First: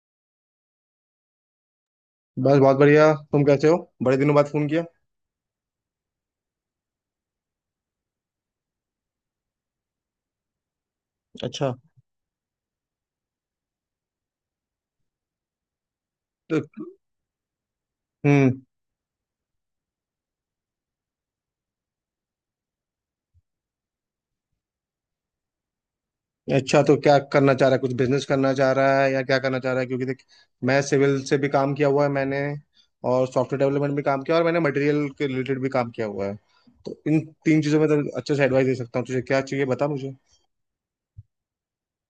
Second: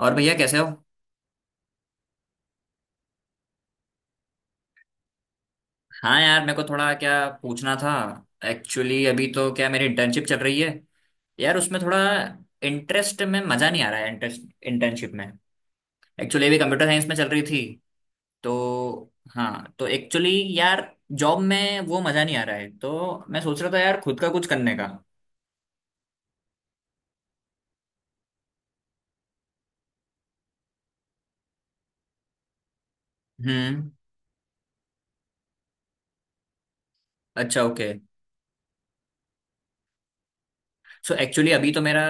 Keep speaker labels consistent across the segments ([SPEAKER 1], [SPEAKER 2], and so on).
[SPEAKER 1] और भैया कैसे हो?
[SPEAKER 2] बस बहुत बढ़िया। तुम कैसे हो? बड़े दिनों बाद फोन किया।
[SPEAKER 1] हाँ यार, मेरे को थोड़ा क्या पूछना था। एक्चुअली अभी तो क्या, मेरी इंटर्नशिप चल रही है। यार
[SPEAKER 2] अच्छा
[SPEAKER 1] उसमें थोड़ा इंटरेस्ट में मज़ा नहीं आ रहा है, इंटरेस्ट इंटर्नशिप में। एक्चुअली अभी
[SPEAKER 2] तो
[SPEAKER 1] कंप्यूटर साइंस में चल रही थी।
[SPEAKER 2] हम्म
[SPEAKER 1] तो हाँ तो एक्चुअली, यार, जॉब में वो मज़ा नहीं आ रहा है, तो मैं सोच रहा था यार, खुद का कुछ करने का।
[SPEAKER 2] अच्छा, तो क्या करना चाह रहा है, कुछ बिजनेस करना चाह रहा है या क्या करना चाह रहा है? क्योंकि देख, मैं सिविल से भी काम किया हुआ है मैंने, और सॉफ्टवेयर
[SPEAKER 1] हम्म।
[SPEAKER 2] डेवलपमेंट भी काम किया, और मैंने मटेरियल के रिलेटेड भी काम किया हुआ है। तो इन तीन
[SPEAKER 1] अच्छा,
[SPEAKER 2] चीज़ों में
[SPEAKER 1] ओके।
[SPEAKER 2] तो अच्छे से एडवाइस दे सकता हूँ, तुझे क्या चाहिए बता मुझे।
[SPEAKER 1] सो एक्चुअली, अभी तो मेरा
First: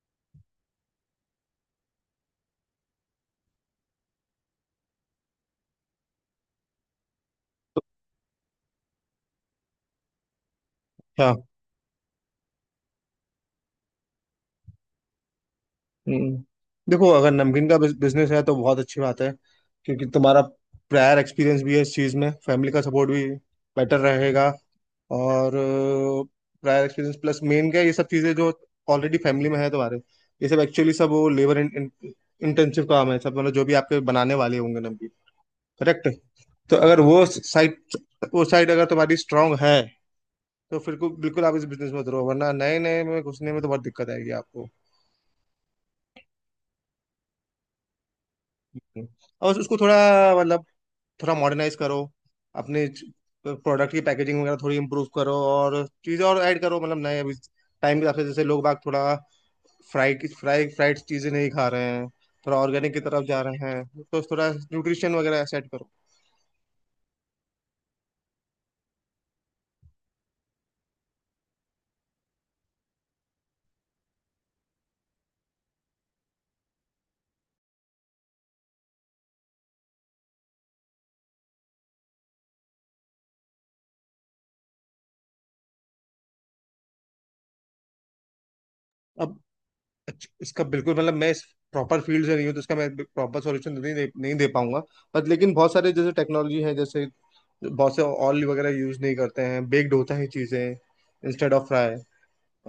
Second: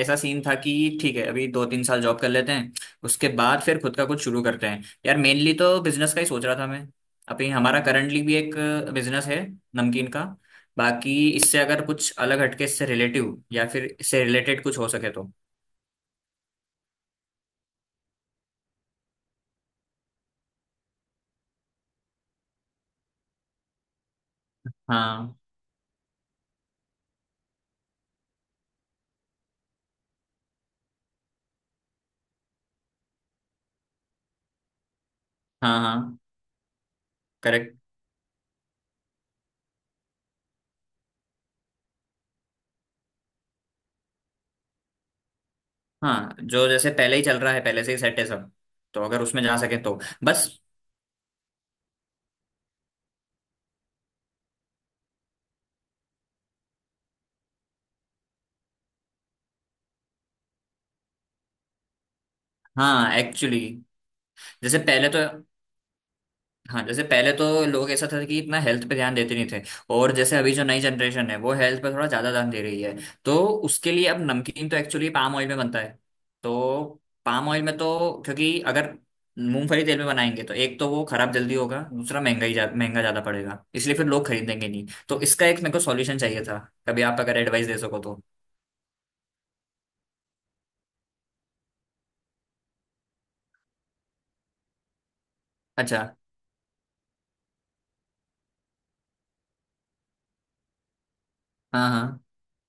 [SPEAKER 1] ऐसा सीन था कि ठीक है, अभी दो तीन साल जॉब कर लेते हैं, उसके बाद फिर खुद का कुछ शुरू करते हैं यार, मेनली तो बिजनेस का ही सोच रहा था मैं। अभी हमारा करंटली भी एक बिजनेस है, नमकीन का। बाकी
[SPEAKER 2] हाँ।
[SPEAKER 1] इससे अगर कुछ अलग हटके, इससे रिलेटिव या फिर इससे रिलेटेड कुछ हो सके तो।
[SPEAKER 2] हम्म, देखो अगर नमकीन का बिजनेस है तो बहुत अच्छी बात है, क्योंकि तुम्हारा प्रायर एक्सपीरियंस भी है इस चीज़ में, फैमिली का सपोर्ट भी, बेटर रहेगा।
[SPEAKER 1] हाँ,
[SPEAKER 2] और प्रायर एक्सपीरियंस प्लस मेन क्या है, ये सब चीज़ें जो ऑलरेडी फैमिली में है तुम्हारे, ये सब एक्चुअली सब वो लेबर इंटेंसिव काम है सब, मतलब जो भी आपके बनाने वाले होंगे नमकीन।
[SPEAKER 1] हाँ,
[SPEAKER 2] करेक्ट।
[SPEAKER 1] हाँ,
[SPEAKER 2] तो अगर वो
[SPEAKER 1] करेक्ट।
[SPEAKER 2] साइड वो साइड अगर तुम्हारी स्ट्रांग है तो फिर को बिल्कुल आप इस बिजनेस में उतरो, वरना नए नए में घुसने में तो बहुत दिक्कत आएगी आपको।
[SPEAKER 1] हाँ, जो जैसे पहले ही चल रहा है, पहले से ही सेट है सब, तो
[SPEAKER 2] हम्म।
[SPEAKER 1] अगर उसमें जा
[SPEAKER 2] और
[SPEAKER 1] सके
[SPEAKER 2] उसको थोड़ा
[SPEAKER 1] तो बस।
[SPEAKER 2] मतलब, थोड़ा मॉडर्नाइज करो अपने प्रोडक्ट की पैकेजिंग वगैरह, थोड़ी इम्प्रूव करो और चीज़ें और ऐड करो, मतलब नए अभी टाइम के हिसाब से, जैसे लोग बाग थोड़ा फ्राई फ्राई फ्राइड चीज़ें नहीं खा रहे हैं, थोड़ा ऑर्गेनिक की
[SPEAKER 1] हाँ
[SPEAKER 2] तरफ जा
[SPEAKER 1] एक्चुअली,
[SPEAKER 2] रहे हैं, तो थोड़ा
[SPEAKER 1] जैसे पहले
[SPEAKER 2] न्यूट्रिशन
[SPEAKER 1] तो
[SPEAKER 2] वगैरह सेट करो।
[SPEAKER 1] हाँ जैसे पहले तो लोग, ऐसा था कि इतना हेल्थ पे ध्यान देते नहीं थे। और जैसे अभी जो नई जनरेशन है, वो हेल्थ पे थोड़ा ज्यादा ध्यान दे रही है। तो उसके लिए अब नमकीन तो एक्चुअली पाम ऑयल में बनता है। तो पाम ऑयल में तो, क्योंकि अगर मूंगफली तेल में बनाएंगे तो एक तो वो खराब जल्दी होगा, दूसरा महंगा ज्यादा पड़ेगा, इसलिए फिर लोग खरीदेंगे नहीं, तो इसका एक मेरे को सॉल्यूशन चाहिए था। कभी आप अगर एडवाइस दे सको तो।
[SPEAKER 2] अब अच्छा, इसका बिल्कुल मतलब मैं इस प्रॉपर फील्ड से नहीं हूँ, तो इसका मैं प्रॉपर सॉल्यूशन नहीं दे पाऊंगा। बट लेकिन बहुत सारे
[SPEAKER 1] अच्छा,
[SPEAKER 2] जैसे टेक्नोलॉजी है, जैसे बहुत से ऑयल वगैरह यूज नहीं करते हैं, बेक्ड होता है चीज़ें, इंस्टेड ऑफ
[SPEAKER 1] हाँ,
[SPEAKER 2] फ्राई।
[SPEAKER 1] हाँ,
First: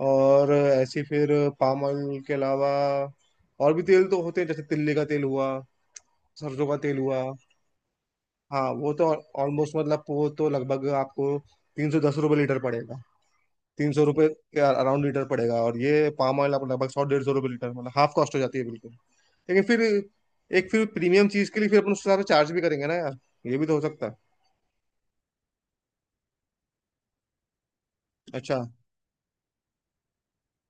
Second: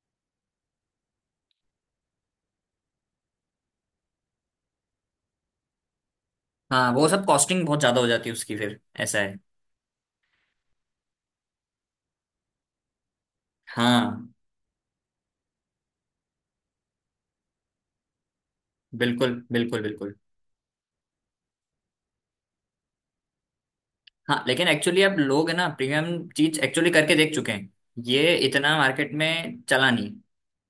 [SPEAKER 2] और ऐसी फिर पाम ऑयल के अलावा और भी तेल तो होते हैं, जैसे तिल्ली का तेल हुआ, सरसों का
[SPEAKER 1] हाँ,
[SPEAKER 2] तेल
[SPEAKER 1] वो
[SPEAKER 2] हुआ।
[SPEAKER 1] सब कॉस्टिंग बहुत ज्यादा हो जाती है उसकी,
[SPEAKER 2] हाँ
[SPEAKER 1] फिर
[SPEAKER 2] वो तो
[SPEAKER 1] ऐसा है।
[SPEAKER 2] ऑलमोस्ट, मतलब वो तो लगभग आपको 310 रुपये लीटर पड़ेगा, 300 रुपये
[SPEAKER 1] हाँ,
[SPEAKER 2] के अराउंड लीटर पड़ेगा। और ये पाम ऑयल आपको लगभग 100-150 रुपये लीटर, मतलब हाफ कॉस्ट हो जाती है बिल्कुल।
[SPEAKER 1] बिल्कुल,
[SPEAKER 2] लेकिन फिर
[SPEAKER 1] बिल्कुल, बिल्कुल।
[SPEAKER 2] एक फिर प्रीमियम चीज़ के लिए फिर अपन उस हिसाब से चार्ज भी करेंगे ना यार, ये भी तो हो सकता है।
[SPEAKER 1] हाँ, लेकिन एक्चुअली अब लोग है ना, प्रीमियम चीज एक्चुअली करके देख चुके हैं। ये
[SPEAKER 2] अच्छा।
[SPEAKER 1] इतना मार्केट में चला नहीं,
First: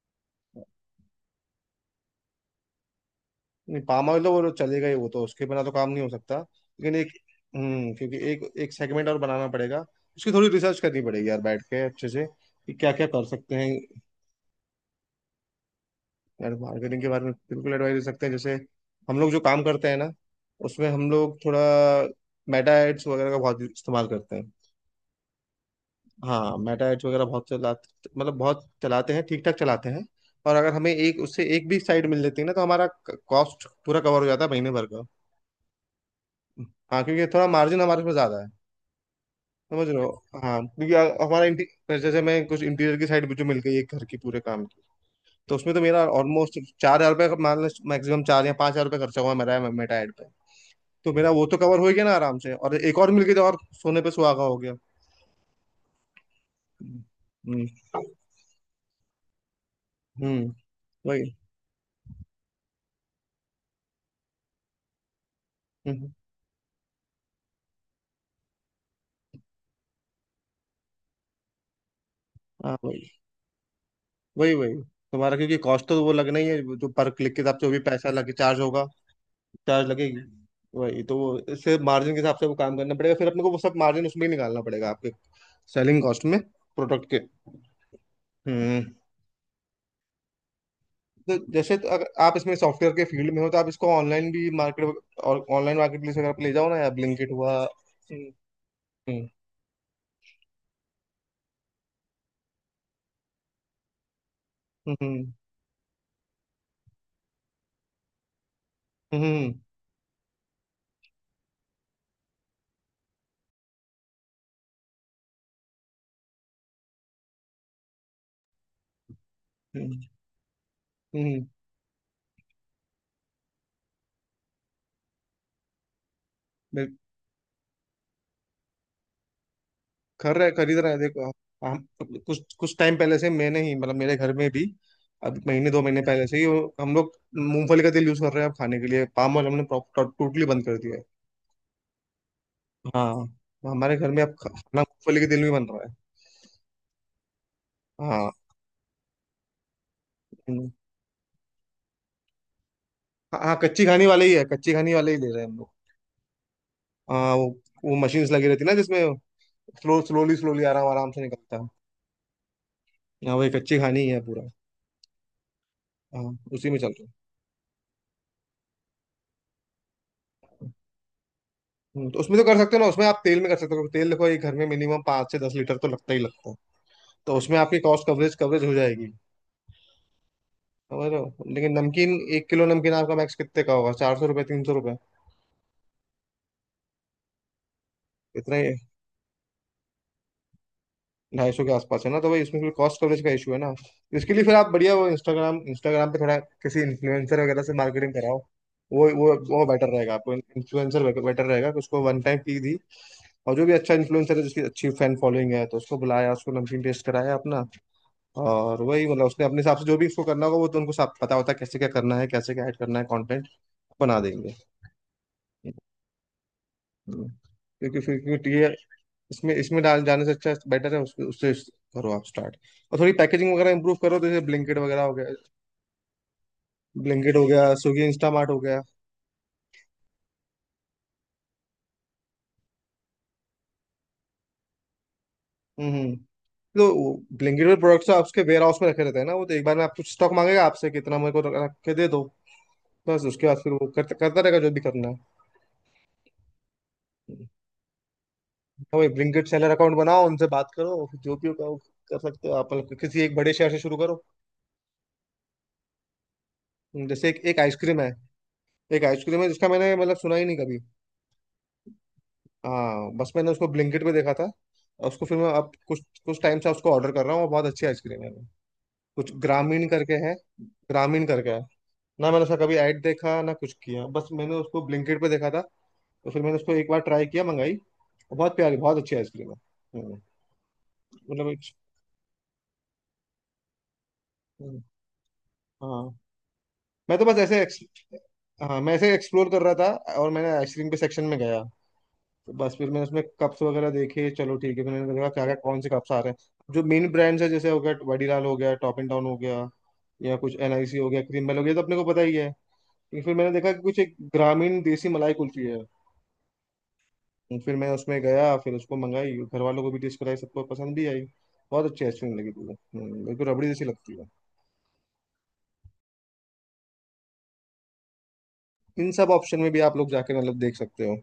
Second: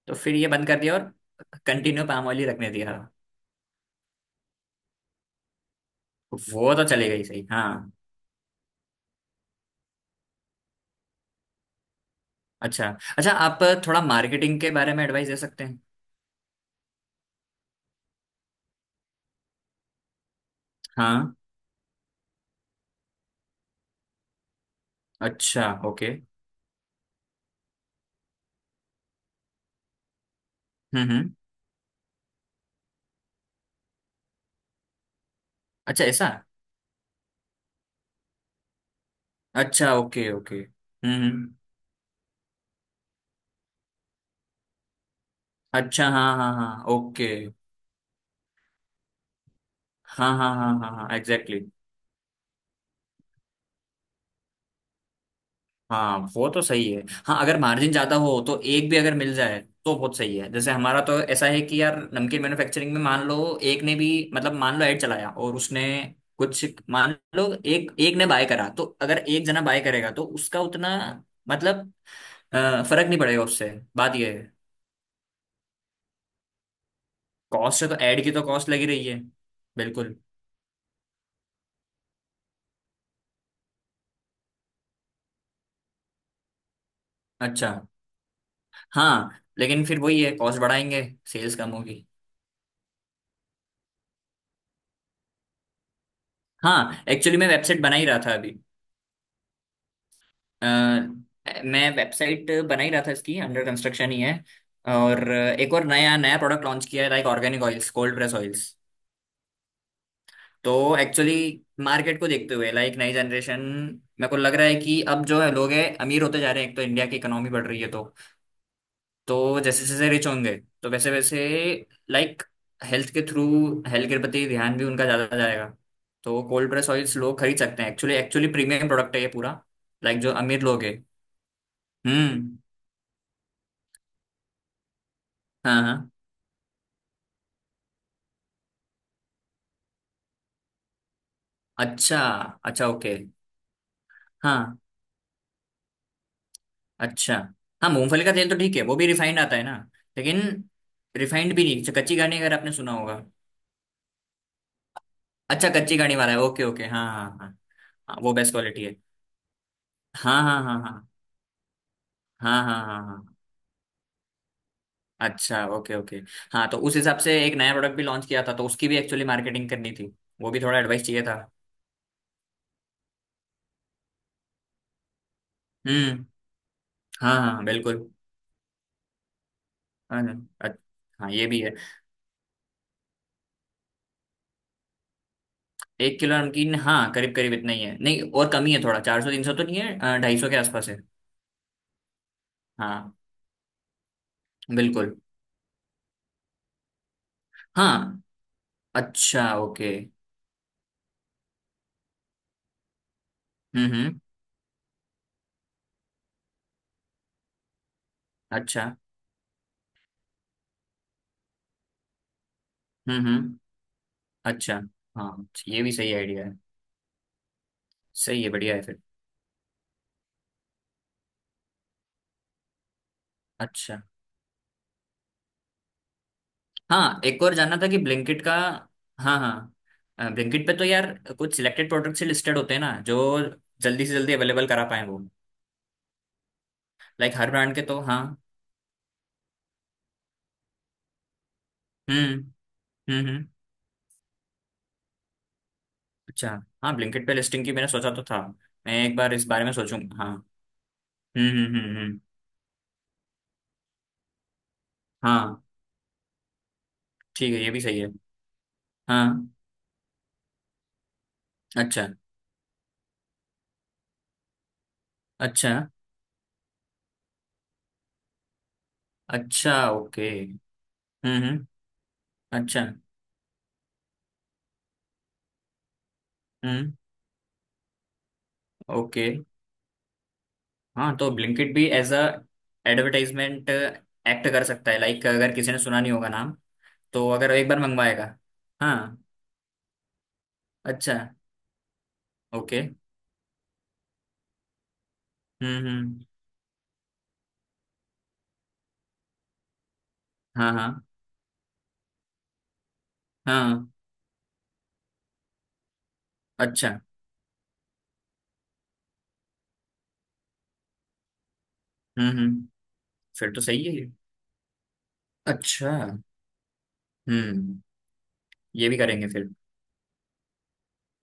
[SPEAKER 1] तो फिर ये बंद कर दिया और कंटिन्यू पाम ऑयल ही रखने दिया।
[SPEAKER 2] नहीं, पाम ऑयल तो वो चलेगा ही, वो तो उसके बिना तो काम नहीं हो सकता,
[SPEAKER 1] वो तो
[SPEAKER 2] लेकिन
[SPEAKER 1] चली
[SPEAKER 2] एक।
[SPEAKER 1] गई सही, हाँ।
[SPEAKER 2] हम्म, क्योंकि एक एक सेगमेंट और बनाना पड़ेगा, उसकी थोड़ी रिसर्च करनी पड़ेगी यार बैठ के अच्छे से, कि
[SPEAKER 1] अच्छा।
[SPEAKER 2] क्या क्या कर
[SPEAKER 1] अच्छा
[SPEAKER 2] सकते
[SPEAKER 1] आप
[SPEAKER 2] हैं।
[SPEAKER 1] थोड़ा मार्केटिंग के बारे में एडवाइस दे सकते हैं?
[SPEAKER 2] यार मार्केटिंग के बारे में बिल्कुल एडवाइस दे सकते हैं, जैसे हम लोग जो काम करते हैं ना, उसमें हम
[SPEAKER 1] हाँ।
[SPEAKER 2] लोग थोड़ा मेटा एड्स वगैरह का बहुत इस्तेमाल करते हैं।
[SPEAKER 1] अच्छा, ओके।
[SPEAKER 2] हाँ मेटा एड्स वगैरह बहुत चलाते, मतलब बहुत चलाते हैं, ठीक ठाक चलाते हैं। और अगर हमें
[SPEAKER 1] हम्म,
[SPEAKER 2] एक
[SPEAKER 1] हम्म।
[SPEAKER 2] उससे एक भी साइड मिल जाती है ना तो हमारा कॉस्ट पूरा कवर हो जाता है महीने भर का।
[SPEAKER 1] अच्छा, ऐसा।
[SPEAKER 2] हाँ क्योंकि थोड़ा मार्जिन हमारे पास ज्यादा है। समझ
[SPEAKER 1] अच्छा,
[SPEAKER 2] रहे हो?
[SPEAKER 1] ओके, ओके,
[SPEAKER 2] हाँ क्योंकि
[SPEAKER 1] हम्म,
[SPEAKER 2] हमारा
[SPEAKER 1] हम्म।
[SPEAKER 2] जैसे मैं कुछ इंटीरियर की साइड मुझे मिल गई एक घर की पूरे काम की, तो उसमें तो मेरा
[SPEAKER 1] अच्छा, हाँ, हाँ,
[SPEAKER 2] ऑलमोस्ट
[SPEAKER 1] हाँ,
[SPEAKER 2] 4,000 रुपये
[SPEAKER 1] ओके।
[SPEAKER 2] का मान लो मैक्सिमम 4 या 5 हजार रुपये खर्चा हुआ मेरा मेटा ऐड पे।
[SPEAKER 1] हाँ, हाँ, हाँ, हाँ, हाँ,
[SPEAKER 2] तो मेरा वो तो
[SPEAKER 1] एग्जैक्टली।
[SPEAKER 2] कवर हो ही गया ना आराम से, और एक और मिल गई तो और सोने पे सुहागा हो गया।
[SPEAKER 1] हाँ, वो तो सही है। हाँ, अगर
[SPEAKER 2] हम्म।
[SPEAKER 1] मार्जिन ज्यादा हो तो एक भी अगर मिल जाए तो बहुत सही है।
[SPEAKER 2] हम्म।
[SPEAKER 1] जैसे हमारा तो
[SPEAKER 2] वही।
[SPEAKER 1] ऐसा है कि यार, नमकीन मैन्युफैक्चरिंग में मान लो एक ने भी, मतलब मान लो ऐड चलाया और उसने
[SPEAKER 2] हम्म,
[SPEAKER 1] कुछ, मान लो एक एक ने बाय करा, तो अगर एक जना बाय करेगा तो उसका उतना, मतलब
[SPEAKER 2] हाँ
[SPEAKER 1] फर्क
[SPEAKER 2] वही
[SPEAKER 1] नहीं पड़ेगा उससे। बात ये है,
[SPEAKER 2] वही। वही तुम्हारा, क्योंकि कॉस्ट तो वो लगना ही है जो पर क्लिक के हिसाब से वो भी
[SPEAKER 1] कॉस्ट से तो,
[SPEAKER 2] पैसा
[SPEAKER 1] ऐड की
[SPEAKER 2] लगे
[SPEAKER 1] तो
[SPEAKER 2] चार्ज
[SPEAKER 1] कॉस्ट
[SPEAKER 2] होगा,
[SPEAKER 1] लगी रही है।
[SPEAKER 2] चार्ज
[SPEAKER 1] बिल्कुल।
[SPEAKER 2] लगेगी। वही, तो वो इससे मार्जिन के हिसाब से वो काम करना पड़ेगा फिर, अपने को वो सब मार्जिन उसमें ही निकालना पड़ेगा आपके सेलिंग कॉस्ट में, प्रोडक्ट के।
[SPEAKER 1] अच्छा।
[SPEAKER 2] हम्म।
[SPEAKER 1] हाँ, लेकिन फिर वही है, कॉस्ट बढ़ाएंगे,
[SPEAKER 2] तो
[SPEAKER 1] सेल्स कम
[SPEAKER 2] जैसे, तो
[SPEAKER 1] होगी।
[SPEAKER 2] अगर आप इसमें सॉफ्टवेयर के फील्ड में हो तो आप इसको ऑनलाइन भी मार्केट, और ऑनलाइन मार्केट प्लेस अगर आप ले जाओ ना, या
[SPEAKER 1] हाँ
[SPEAKER 2] ब्लिंकिट
[SPEAKER 1] एक्चुअली, मैं
[SPEAKER 2] हुआ।
[SPEAKER 1] वेबसाइट बना ही रहा
[SPEAKER 2] हम्म।
[SPEAKER 1] था अभी।
[SPEAKER 2] हम्म।
[SPEAKER 1] अ, मैं वेबसाइट बना ही रहा था, इसकी अंडर कंस्ट्रक्शन ही है।
[SPEAKER 2] हम्म।
[SPEAKER 1] और एक और नया नया प्रोडक्ट लॉन्च किया है, like organic oils, cold press oils.
[SPEAKER 2] हम्म।
[SPEAKER 1] तो एक्चुअली, मार्केट को देखते हुए लाइक नई जनरेशन, मेरे को लग रहा है कि अब जो है, लोग हैं, अमीर होते जा रहे हैं। एक तो इंडिया की इकोनॉमी बढ़ रही है, तो जैसे
[SPEAKER 2] हम्म,
[SPEAKER 1] जैसे रिच होंगे, तो वैसे वैसे
[SPEAKER 2] हम्म,
[SPEAKER 1] लाइक हेल्थ के थ्रू हेल्थ के प्रति ध्यान भी उनका ज़्यादा जाएगा। तो कोल्ड प्रेस
[SPEAKER 2] बिल-
[SPEAKER 1] ऑयल्स लोग खरीद सकते हैं एक्चुअली एक्चुअली प्रीमियम प्रोडक्ट है ये पूरा, लाइक जो
[SPEAKER 2] कर रहे,
[SPEAKER 1] अमीर
[SPEAKER 2] खरीद
[SPEAKER 1] लोग
[SPEAKER 2] रहे
[SPEAKER 1] हैं।
[SPEAKER 2] हैं देखो आप। हम कुछ
[SPEAKER 1] हम्म,
[SPEAKER 2] कुछ टाइम पहले से, मैंने ही मतलब मेरे घर में भी अब महीने
[SPEAKER 1] हाँ,
[SPEAKER 2] 2 महीने
[SPEAKER 1] हाँ।
[SPEAKER 2] पहले से ही हम लोग मूंगफली का तेल यूज कर रहे हैं अब खाने के लिए, पाम ऑयल हमने टोटली बंद कर दिया है।
[SPEAKER 1] अच्छा, अच्छा, ओके।
[SPEAKER 2] हाँ। हमारे घर में अब
[SPEAKER 1] हाँ,
[SPEAKER 2] खाना मूंगफली के तेल में बन रहा है।
[SPEAKER 1] अच्छा। हाँ, मूंगफली का तेल तो ठीक है, वो भी रिफाइंड आता है ना? लेकिन
[SPEAKER 2] हाँ
[SPEAKER 1] रिफाइंड भी नहीं, अच्छा, कच्ची घानी अगर आपने सुना होगा।
[SPEAKER 2] हाँ हाँ, कच्ची घानी वाले ही है, कच्ची घानी वाले ही ले रहे हैं हम लोग।
[SPEAKER 1] अच्छा, कच्ची घानी वाला है, ओके, ओके, हाँ, हाँ,
[SPEAKER 2] हाँ वो
[SPEAKER 1] हाँ।
[SPEAKER 2] वो
[SPEAKER 1] हाँ,
[SPEAKER 2] मशीन्स
[SPEAKER 1] वो
[SPEAKER 2] लगी
[SPEAKER 1] बेस्ट
[SPEAKER 2] रहती है ना
[SPEAKER 1] क्वालिटी है।
[SPEAKER 2] जिसमें स्लोली
[SPEAKER 1] हाँ, हाँ,
[SPEAKER 2] स्लोली
[SPEAKER 1] हाँ,
[SPEAKER 2] आराम
[SPEAKER 1] हाँ।
[SPEAKER 2] आराम से निकलता है।
[SPEAKER 1] हाँ, हाँ, हाँ, हाँ,
[SPEAKER 2] हाँ
[SPEAKER 1] हाँ।
[SPEAKER 2] वही कच्ची घानी ही है पूरा।
[SPEAKER 1] अच्छा, ओके, ओके।
[SPEAKER 2] हाँ
[SPEAKER 1] हाँ,
[SPEAKER 2] उसी
[SPEAKER 1] तो
[SPEAKER 2] में चल
[SPEAKER 1] उस
[SPEAKER 2] रहे हैं।
[SPEAKER 1] हिसाब से एक नया प्रोडक्ट भी लॉन्च किया था, तो उसकी भी एक्चुअली मार्केटिंग करनी थी, वो भी थोड़ा एडवाइस चाहिए था।
[SPEAKER 2] तो उसमें तो कर सकते हो ना, उसमें आप तेल में कर सकते हो, तेल देखो एक घर में मिनिमम 5 से 10 लीटर तो लगता ही
[SPEAKER 1] हम्म,
[SPEAKER 2] लगता है, तो
[SPEAKER 1] हाँ, हाँ,
[SPEAKER 2] उसमें
[SPEAKER 1] हाँ,
[SPEAKER 2] आपकी कॉस्ट
[SPEAKER 1] बिल्कुल।
[SPEAKER 2] कवरेज कवरेज हो जाएगी।
[SPEAKER 1] हाँ, अच्छा,
[SPEAKER 2] समझ रहे
[SPEAKER 1] हाँ,
[SPEAKER 2] हो?
[SPEAKER 1] ये भी है।
[SPEAKER 2] लेकिन नमकीन, 1 किलो नमकीन आपका मैक्स कितने का होगा, 400 रुपये, 300 रुपये?
[SPEAKER 1] एक किलो नमकीन, हाँ, करीब करीब इतना ही है, नहीं और
[SPEAKER 2] इतना
[SPEAKER 1] कम
[SPEAKER 2] ही।
[SPEAKER 1] ही है थोड़ा, चार सौ तीन सौ तो नहीं है, ढाई सौ के आसपास है।
[SPEAKER 2] 250 के आसपास है ना, तो भाई उसमें फिर कॉस्ट
[SPEAKER 1] हाँ,
[SPEAKER 2] कवरेज का इशू है ना। इसके लिए फिर आप बढ़िया वो
[SPEAKER 1] बिल्कुल।
[SPEAKER 2] इंस्टाग्राम इंस्टाग्राम पे थोड़ा किसी इन्फ्लुएंसर वगैरह से मार्केटिंग
[SPEAKER 1] हाँ,
[SPEAKER 2] कराओ। वो वो
[SPEAKER 1] अच्छा,
[SPEAKER 2] वो बेटर
[SPEAKER 1] ओके,
[SPEAKER 2] रहेगा आपको, इन्फ्लुएंसर बेटर रहेगा, कि उसको वन टाइम फी दी, और जो भी
[SPEAKER 1] हम्म,
[SPEAKER 2] अच्छा
[SPEAKER 1] हम्म।
[SPEAKER 2] इन्फ्लुएंसर है जिसकी अच्छी फैन फॉलोइंग है तो उसको बुलाया, उसको नमकीन टेस्ट कराया अपना, और
[SPEAKER 1] अच्छा,
[SPEAKER 2] वही, मतलब उसने अपने हिसाब से जो भी उसको करना होगा, वो तो उनको सब पता होता है कैसे क्या करना है, कैसे क्या ऐड करना है,
[SPEAKER 1] हम्म,
[SPEAKER 2] कंटेंट
[SPEAKER 1] हम्म।
[SPEAKER 2] बना देंगे।
[SPEAKER 1] अच्छा, हाँ, ये भी सही आइडिया है।
[SPEAKER 2] हम्म। क्योंकि फिर
[SPEAKER 1] सही है,
[SPEAKER 2] क्योंकि ये
[SPEAKER 1] बढ़िया है फिर।
[SPEAKER 2] इसमें इसमें डाल जाने से अच्छा बेटर है, उसके उससे करो आप स्टार्ट। और थोड़ी पैकेजिंग वगैरह इंप्रूव
[SPEAKER 1] अच्छा,
[SPEAKER 2] करो, तो जैसे ब्लिंकिट वगैरह हो गया,
[SPEAKER 1] हाँ,
[SPEAKER 2] ब्लिंकिट
[SPEAKER 1] एक
[SPEAKER 2] हो
[SPEAKER 1] और
[SPEAKER 2] गया,
[SPEAKER 1] जानना था कि
[SPEAKER 2] स्विगी
[SPEAKER 1] ब्लिंकिट
[SPEAKER 2] इंस्टामार्ट
[SPEAKER 1] का।
[SPEAKER 2] हो गया।
[SPEAKER 1] हाँ, हाँ, ब्लिंकिट पे तो यार, कुछ सिलेक्टेड प्रोडक्ट्स ही लिस्टेड होते हैं ना, जो जल्दी से जल्दी अवेलेबल करा पाए वो।
[SPEAKER 2] हम्म। तो
[SPEAKER 1] लाइक हर
[SPEAKER 2] ब्लिंकिट
[SPEAKER 1] ब्रांड
[SPEAKER 2] पर
[SPEAKER 1] के, तो
[SPEAKER 2] प्रोडक्ट्स
[SPEAKER 1] हाँ।
[SPEAKER 2] आपके वेयर हाउस में रखे रहते हैं ना, वो तो एक बार में आप कुछ स्टॉक मांगेगा आपसे कितना, मेरे को रख के दे दो,
[SPEAKER 1] हम्म,
[SPEAKER 2] बस
[SPEAKER 1] हम्म, हम्म।
[SPEAKER 2] उसके बाद फिर वो करता करता रहेगा जो भी करना है।
[SPEAKER 1] अच्छा, हाँ, ब्लिंकिट पे लिस्टिंग की मैंने सोचा तो था। मैं
[SPEAKER 2] हाँ भाई,
[SPEAKER 1] एक बार इस
[SPEAKER 2] ब्लिंकिट
[SPEAKER 1] बारे
[SPEAKER 2] सेलर
[SPEAKER 1] में
[SPEAKER 2] अकाउंट
[SPEAKER 1] सोचूंगा,
[SPEAKER 2] बनाओ,
[SPEAKER 1] हाँ।
[SPEAKER 2] उनसे बात करो, जो भी
[SPEAKER 1] हम्म,
[SPEAKER 2] होगा वो।
[SPEAKER 1] हम्म, हम्म,
[SPEAKER 2] कर सकते हो आप, मतलब किसी एक बड़े शहर से शुरू करो।
[SPEAKER 1] हाँ,
[SPEAKER 2] जैसे एक
[SPEAKER 1] ठीक
[SPEAKER 2] एक
[SPEAKER 1] है, ये भी सही
[SPEAKER 2] आइसक्रीम
[SPEAKER 1] है।
[SPEAKER 2] है, एक आइसक्रीम है
[SPEAKER 1] हाँ।
[SPEAKER 2] जिसका मैंने मतलब सुना ही नहीं कभी।
[SPEAKER 1] अच्छा,
[SPEAKER 2] हाँ बस मैंने उसको ब्लिंकिट पे देखा था, और उसको फिर मैं
[SPEAKER 1] अच्छा,
[SPEAKER 2] अब कुछ कुछ टाइम से उसको ऑर्डर कर रहा हूँ, और बहुत अच्छी आइसक्रीम है वो। कुछ
[SPEAKER 1] अच्छा,
[SPEAKER 2] ग्रामीण करके
[SPEAKER 1] ओके,
[SPEAKER 2] है। ग्रामीण
[SPEAKER 1] हम्म,
[SPEAKER 2] करके है। ना मैंने उसका कभी
[SPEAKER 1] अच्छा,
[SPEAKER 2] ऐड देखा ना कुछ किया, बस मैंने उसको ब्लिंकिट पे देखा था, तो फिर मैंने उसको एक
[SPEAKER 1] हम्म,
[SPEAKER 2] बार ट्राई किया, मंगाई, और बहुत प्यारी बहुत अच्छी
[SPEAKER 1] ओके।
[SPEAKER 2] आइसक्रीम है। हम्म,
[SPEAKER 1] हाँ, तो
[SPEAKER 2] मतलब
[SPEAKER 1] ब्लिंकिट
[SPEAKER 2] एक-
[SPEAKER 1] भी एज अ एडवर्टाइजमेंट एक्ट कर
[SPEAKER 2] हम्म,
[SPEAKER 1] सकता है, लाइक अगर किसी ने सुना नहीं
[SPEAKER 2] हाँ।
[SPEAKER 1] होगा नाम,
[SPEAKER 2] मैं तो
[SPEAKER 1] तो
[SPEAKER 2] बस
[SPEAKER 1] अगर
[SPEAKER 2] ऐसे
[SPEAKER 1] एक बार
[SPEAKER 2] ex-
[SPEAKER 1] मंगवाएगा।
[SPEAKER 2] हाँ मैं ऐसे
[SPEAKER 1] हाँ,
[SPEAKER 2] एक्सप्लोर कर रहा था, और मैंने आइसक्रीम के
[SPEAKER 1] अच्छा,
[SPEAKER 2] सेक्शन में गया, तो बस
[SPEAKER 1] ओके,
[SPEAKER 2] फिर मैंने उसमें कप्स वगैरह देखे, चलो ठीक है, फिर मैंने देखा क्या क्या कौन
[SPEAKER 1] हम्म,
[SPEAKER 2] से कप्स आ
[SPEAKER 1] हम्म।
[SPEAKER 2] रहे हैं जो मेन ब्रांड्स है, जैसे हो गया वाडीलाल हो गया, टॉप एंड डाउन हो गया, या कुछ
[SPEAKER 1] हाँ, हाँ,
[SPEAKER 2] एनआईसी हो गया, क्रीमबेल हो गया, ये तो अपने को पता ही है। लेकिन फिर मैंने देखा कि
[SPEAKER 1] हाँ,
[SPEAKER 2] कुछ एक ग्रामीण देसी मलाई कुल्फी है,
[SPEAKER 1] अच्छा,
[SPEAKER 2] तो फिर मैं उसमें गया, फिर उसको मंगाई, घर वालों को भी टेस्ट कराई, सबको पसंद भी आई। बहुत अच्छी
[SPEAKER 1] हम्म,
[SPEAKER 2] आइसक्रीम लगी थी
[SPEAKER 1] हम्म,
[SPEAKER 2] वो। बिल्कुल
[SPEAKER 1] फिर तो
[SPEAKER 2] रबड़ी
[SPEAKER 1] सही
[SPEAKER 2] जैसी
[SPEAKER 1] है ये।
[SPEAKER 2] लगती है।
[SPEAKER 1] अच्छा, हम्म, ये भी
[SPEAKER 2] इन
[SPEAKER 1] करेंगे
[SPEAKER 2] सब
[SPEAKER 1] फिर।
[SPEAKER 2] ऑप्शन में भी आप लोग जाके मतलब देख सकते हो।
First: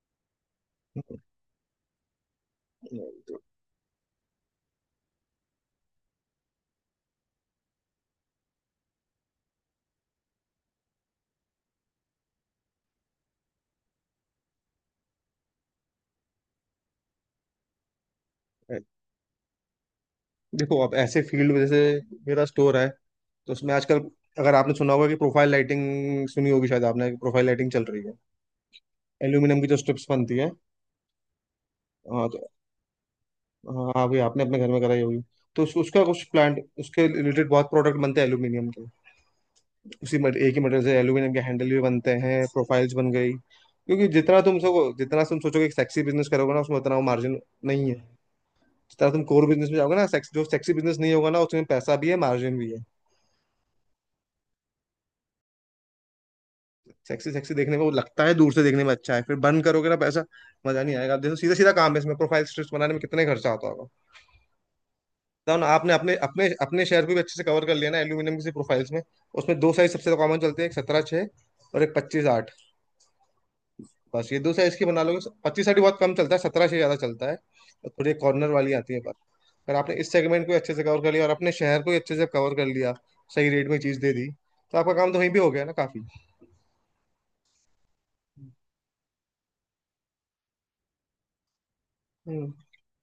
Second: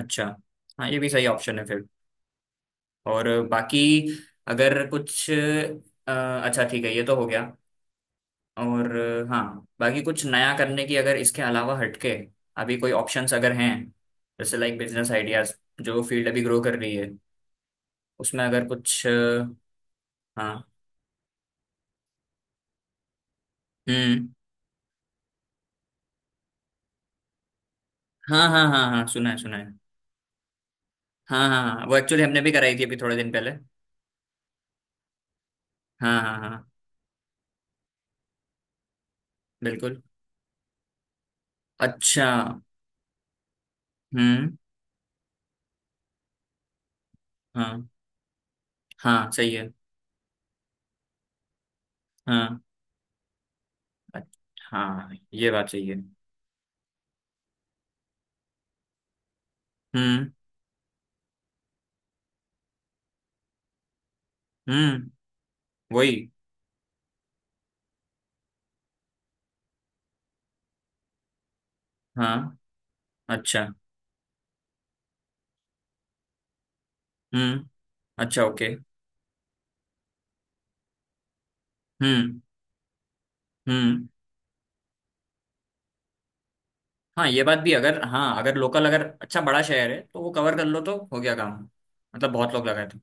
[SPEAKER 1] अच्छा, हाँ, ये भी
[SPEAKER 2] हम्म,
[SPEAKER 1] सही ऑप्शन है फिर। और
[SPEAKER 2] तो,
[SPEAKER 1] बाकी, अगर कुछ अच्छा ठीक है, ये तो हो गया। और हाँ, बाकी कुछ नया करने की अगर इसके अलावा हटके, अभी कोई ऑप्शंस अगर हैं, जैसे लाइक बिजनेस आइडियाज, जो फील्ड अभी ग्रो कर रही है, उसमें अगर कुछ हाँ,
[SPEAKER 2] देखो आप ऐसे फील्ड में, जैसे मेरा स्टोर है, तो उसमें आजकल,
[SPEAKER 1] हम्म,
[SPEAKER 2] अगर आपने सुना होगा कि प्रोफाइल लाइटिंग, सुनी होगी शायद आपने, कि प्रोफाइल लाइटिंग चल रही है,
[SPEAKER 1] हाँ, हाँ, हाँ, हाँ, सुना है, सुना
[SPEAKER 2] एल्यूमिनियम की
[SPEAKER 1] है।
[SPEAKER 2] जो स्ट्रिप्स बनती है।
[SPEAKER 1] हाँ, हाँ, हाँ, वो एक्चुअली
[SPEAKER 2] हाँ
[SPEAKER 1] हमने
[SPEAKER 2] तो,
[SPEAKER 1] भी कराई थी अभी थोड़े दिन पहले।
[SPEAKER 2] हाँ भाई आपने अपने घर में कराई होगी। तो उसका
[SPEAKER 1] हाँ,
[SPEAKER 2] कुछ
[SPEAKER 1] हाँ,
[SPEAKER 2] प्लांट,
[SPEAKER 1] हाँ,
[SPEAKER 2] उसके रिलेटेड बहुत प्रोडक्ट बनते हैं एल्यूमिनियम के।
[SPEAKER 1] बिल्कुल।
[SPEAKER 2] एक ही मटेरियल से एल्यूमिनियम के हैंडल भी बनते
[SPEAKER 1] अच्छा,
[SPEAKER 2] हैं, प्रोफाइल्स बन गई, क्योंकि
[SPEAKER 1] हम्म,
[SPEAKER 2] जितना तुम सोचोगे कि सेक्सी बिजनेस करोगे ना उसमें उतना वो मार्जिन
[SPEAKER 1] हाँ,
[SPEAKER 2] नहीं है। जितना तुम
[SPEAKER 1] हाँ,
[SPEAKER 2] कोर
[SPEAKER 1] सही
[SPEAKER 2] बिजनेस
[SPEAKER 1] है।
[SPEAKER 2] में जाओगे ना, सेक्स जो सेक्सी बिजनेस नहीं होगा ना उसमें पैसा भी है मार्जिन
[SPEAKER 1] हाँ,
[SPEAKER 2] भी है।
[SPEAKER 1] अच्छ- हाँ, ये बात सही है।
[SPEAKER 2] सेक्सी सेक्सी देखने में वो लगता है, दूर से देखने में अच्छा है, फिर बर्न करोगे ना पैसा,
[SPEAKER 1] हम्म,
[SPEAKER 2] मजा नहीं आएगा। आप देखो सीधा सीधा काम है, इसमें प्रोफाइल स्ट्रिप्स बनाने में कितने खर्चा आता होगा?
[SPEAKER 1] हम्म,
[SPEAKER 2] तो ना आपने अपने
[SPEAKER 1] वही।
[SPEAKER 2] अपने अपने शहर को भी अच्छे से कवर कर लिया ना एल्यूमिनियम की प्रोफाइल्स में। उसमें 2 साइज सबसे कॉमन चलते हैं, एक 17-6 और एक 25-8।
[SPEAKER 1] हाँ, अच्छा,
[SPEAKER 2] बस ये 2 साइज की बना लोगे, 25-8 बहुत कम चलता है, 17-6 ज़्यादा चलता है।
[SPEAKER 1] हम्म,
[SPEAKER 2] और थोड़ी
[SPEAKER 1] अच्छा,
[SPEAKER 2] कॉर्नर वाली
[SPEAKER 1] ओके,
[SPEAKER 2] आती है बस। अगर आपने इस सेगमेंट को अच्छे से कवर कर लिया और अपने शहर को ही अच्छे से
[SPEAKER 1] हम्म,
[SPEAKER 2] कवर कर लिया, सही रेट में चीज़
[SPEAKER 1] हम्म।
[SPEAKER 2] दे दी, तो आपका काम तो वहीं भी हो गया ना।
[SPEAKER 1] हाँ, ये बात भी, अगर, हाँ, अगर लोकल, अगर अच्छा बड़ा शहर है तो वो कवर कर लो तो हो गया काम। मतलब बहुत लोग
[SPEAKER 2] काफ़ी।
[SPEAKER 1] लगाए थे।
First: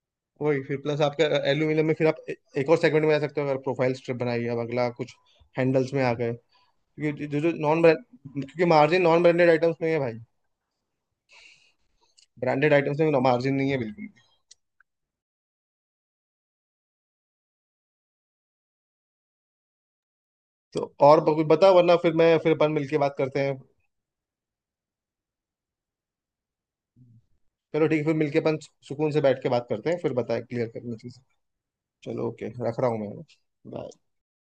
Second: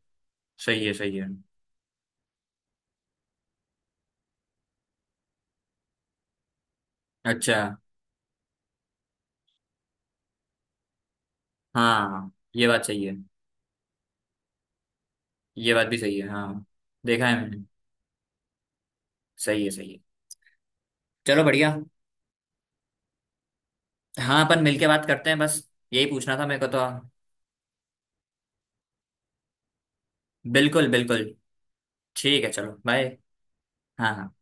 [SPEAKER 2] वही फिर
[SPEAKER 1] सही है,
[SPEAKER 2] प्लस
[SPEAKER 1] सही
[SPEAKER 2] आपका
[SPEAKER 1] है।
[SPEAKER 2] एल्यूमिनियम में फिर आप एक और सेगमेंट में आ सकते हो, अगर प्रोफाइल स्ट्रिप बनाई अब अगला कुछ, हैंडल्स में आ गए, क्योंकि जो जो
[SPEAKER 1] अच्छा,
[SPEAKER 2] नॉन ब्रांड, क्योंकि मार्जिन नॉन ब्रांडेड आइटम्स में ही है भाई,
[SPEAKER 1] हाँ, ये
[SPEAKER 2] ब्रांडेड
[SPEAKER 1] बात
[SPEAKER 2] आइटम्स
[SPEAKER 1] सही है।
[SPEAKER 2] में मार्जिन नहीं है बिल्कुल भी।
[SPEAKER 1] ये बात भी सही है, हाँ। देखा है मैंने। सही है, सही है।
[SPEAKER 2] तो और
[SPEAKER 1] चलो
[SPEAKER 2] कुछ
[SPEAKER 1] बढ़िया।
[SPEAKER 2] बताओ, वरना फिर मैं, फिर अपन मिलके बात करते हैं।
[SPEAKER 1] हाँ, अपन मिलके बात करते हैं बस, यही पूछना था मेरे को तो।
[SPEAKER 2] चलो ठीक है, फिर मिलके अपन सुकून से बैठ के बात करते हैं, फिर बताए क्लियर
[SPEAKER 1] बिल्कुल,
[SPEAKER 2] करना चीज़।
[SPEAKER 1] बिल्कुल।
[SPEAKER 2] चलो
[SPEAKER 1] ठीक
[SPEAKER 2] ओके,
[SPEAKER 1] है, चलो
[SPEAKER 2] रख रहा हूँ
[SPEAKER 1] बाय।
[SPEAKER 2] मैं। बाय।
[SPEAKER 1] हाँ, हाँ।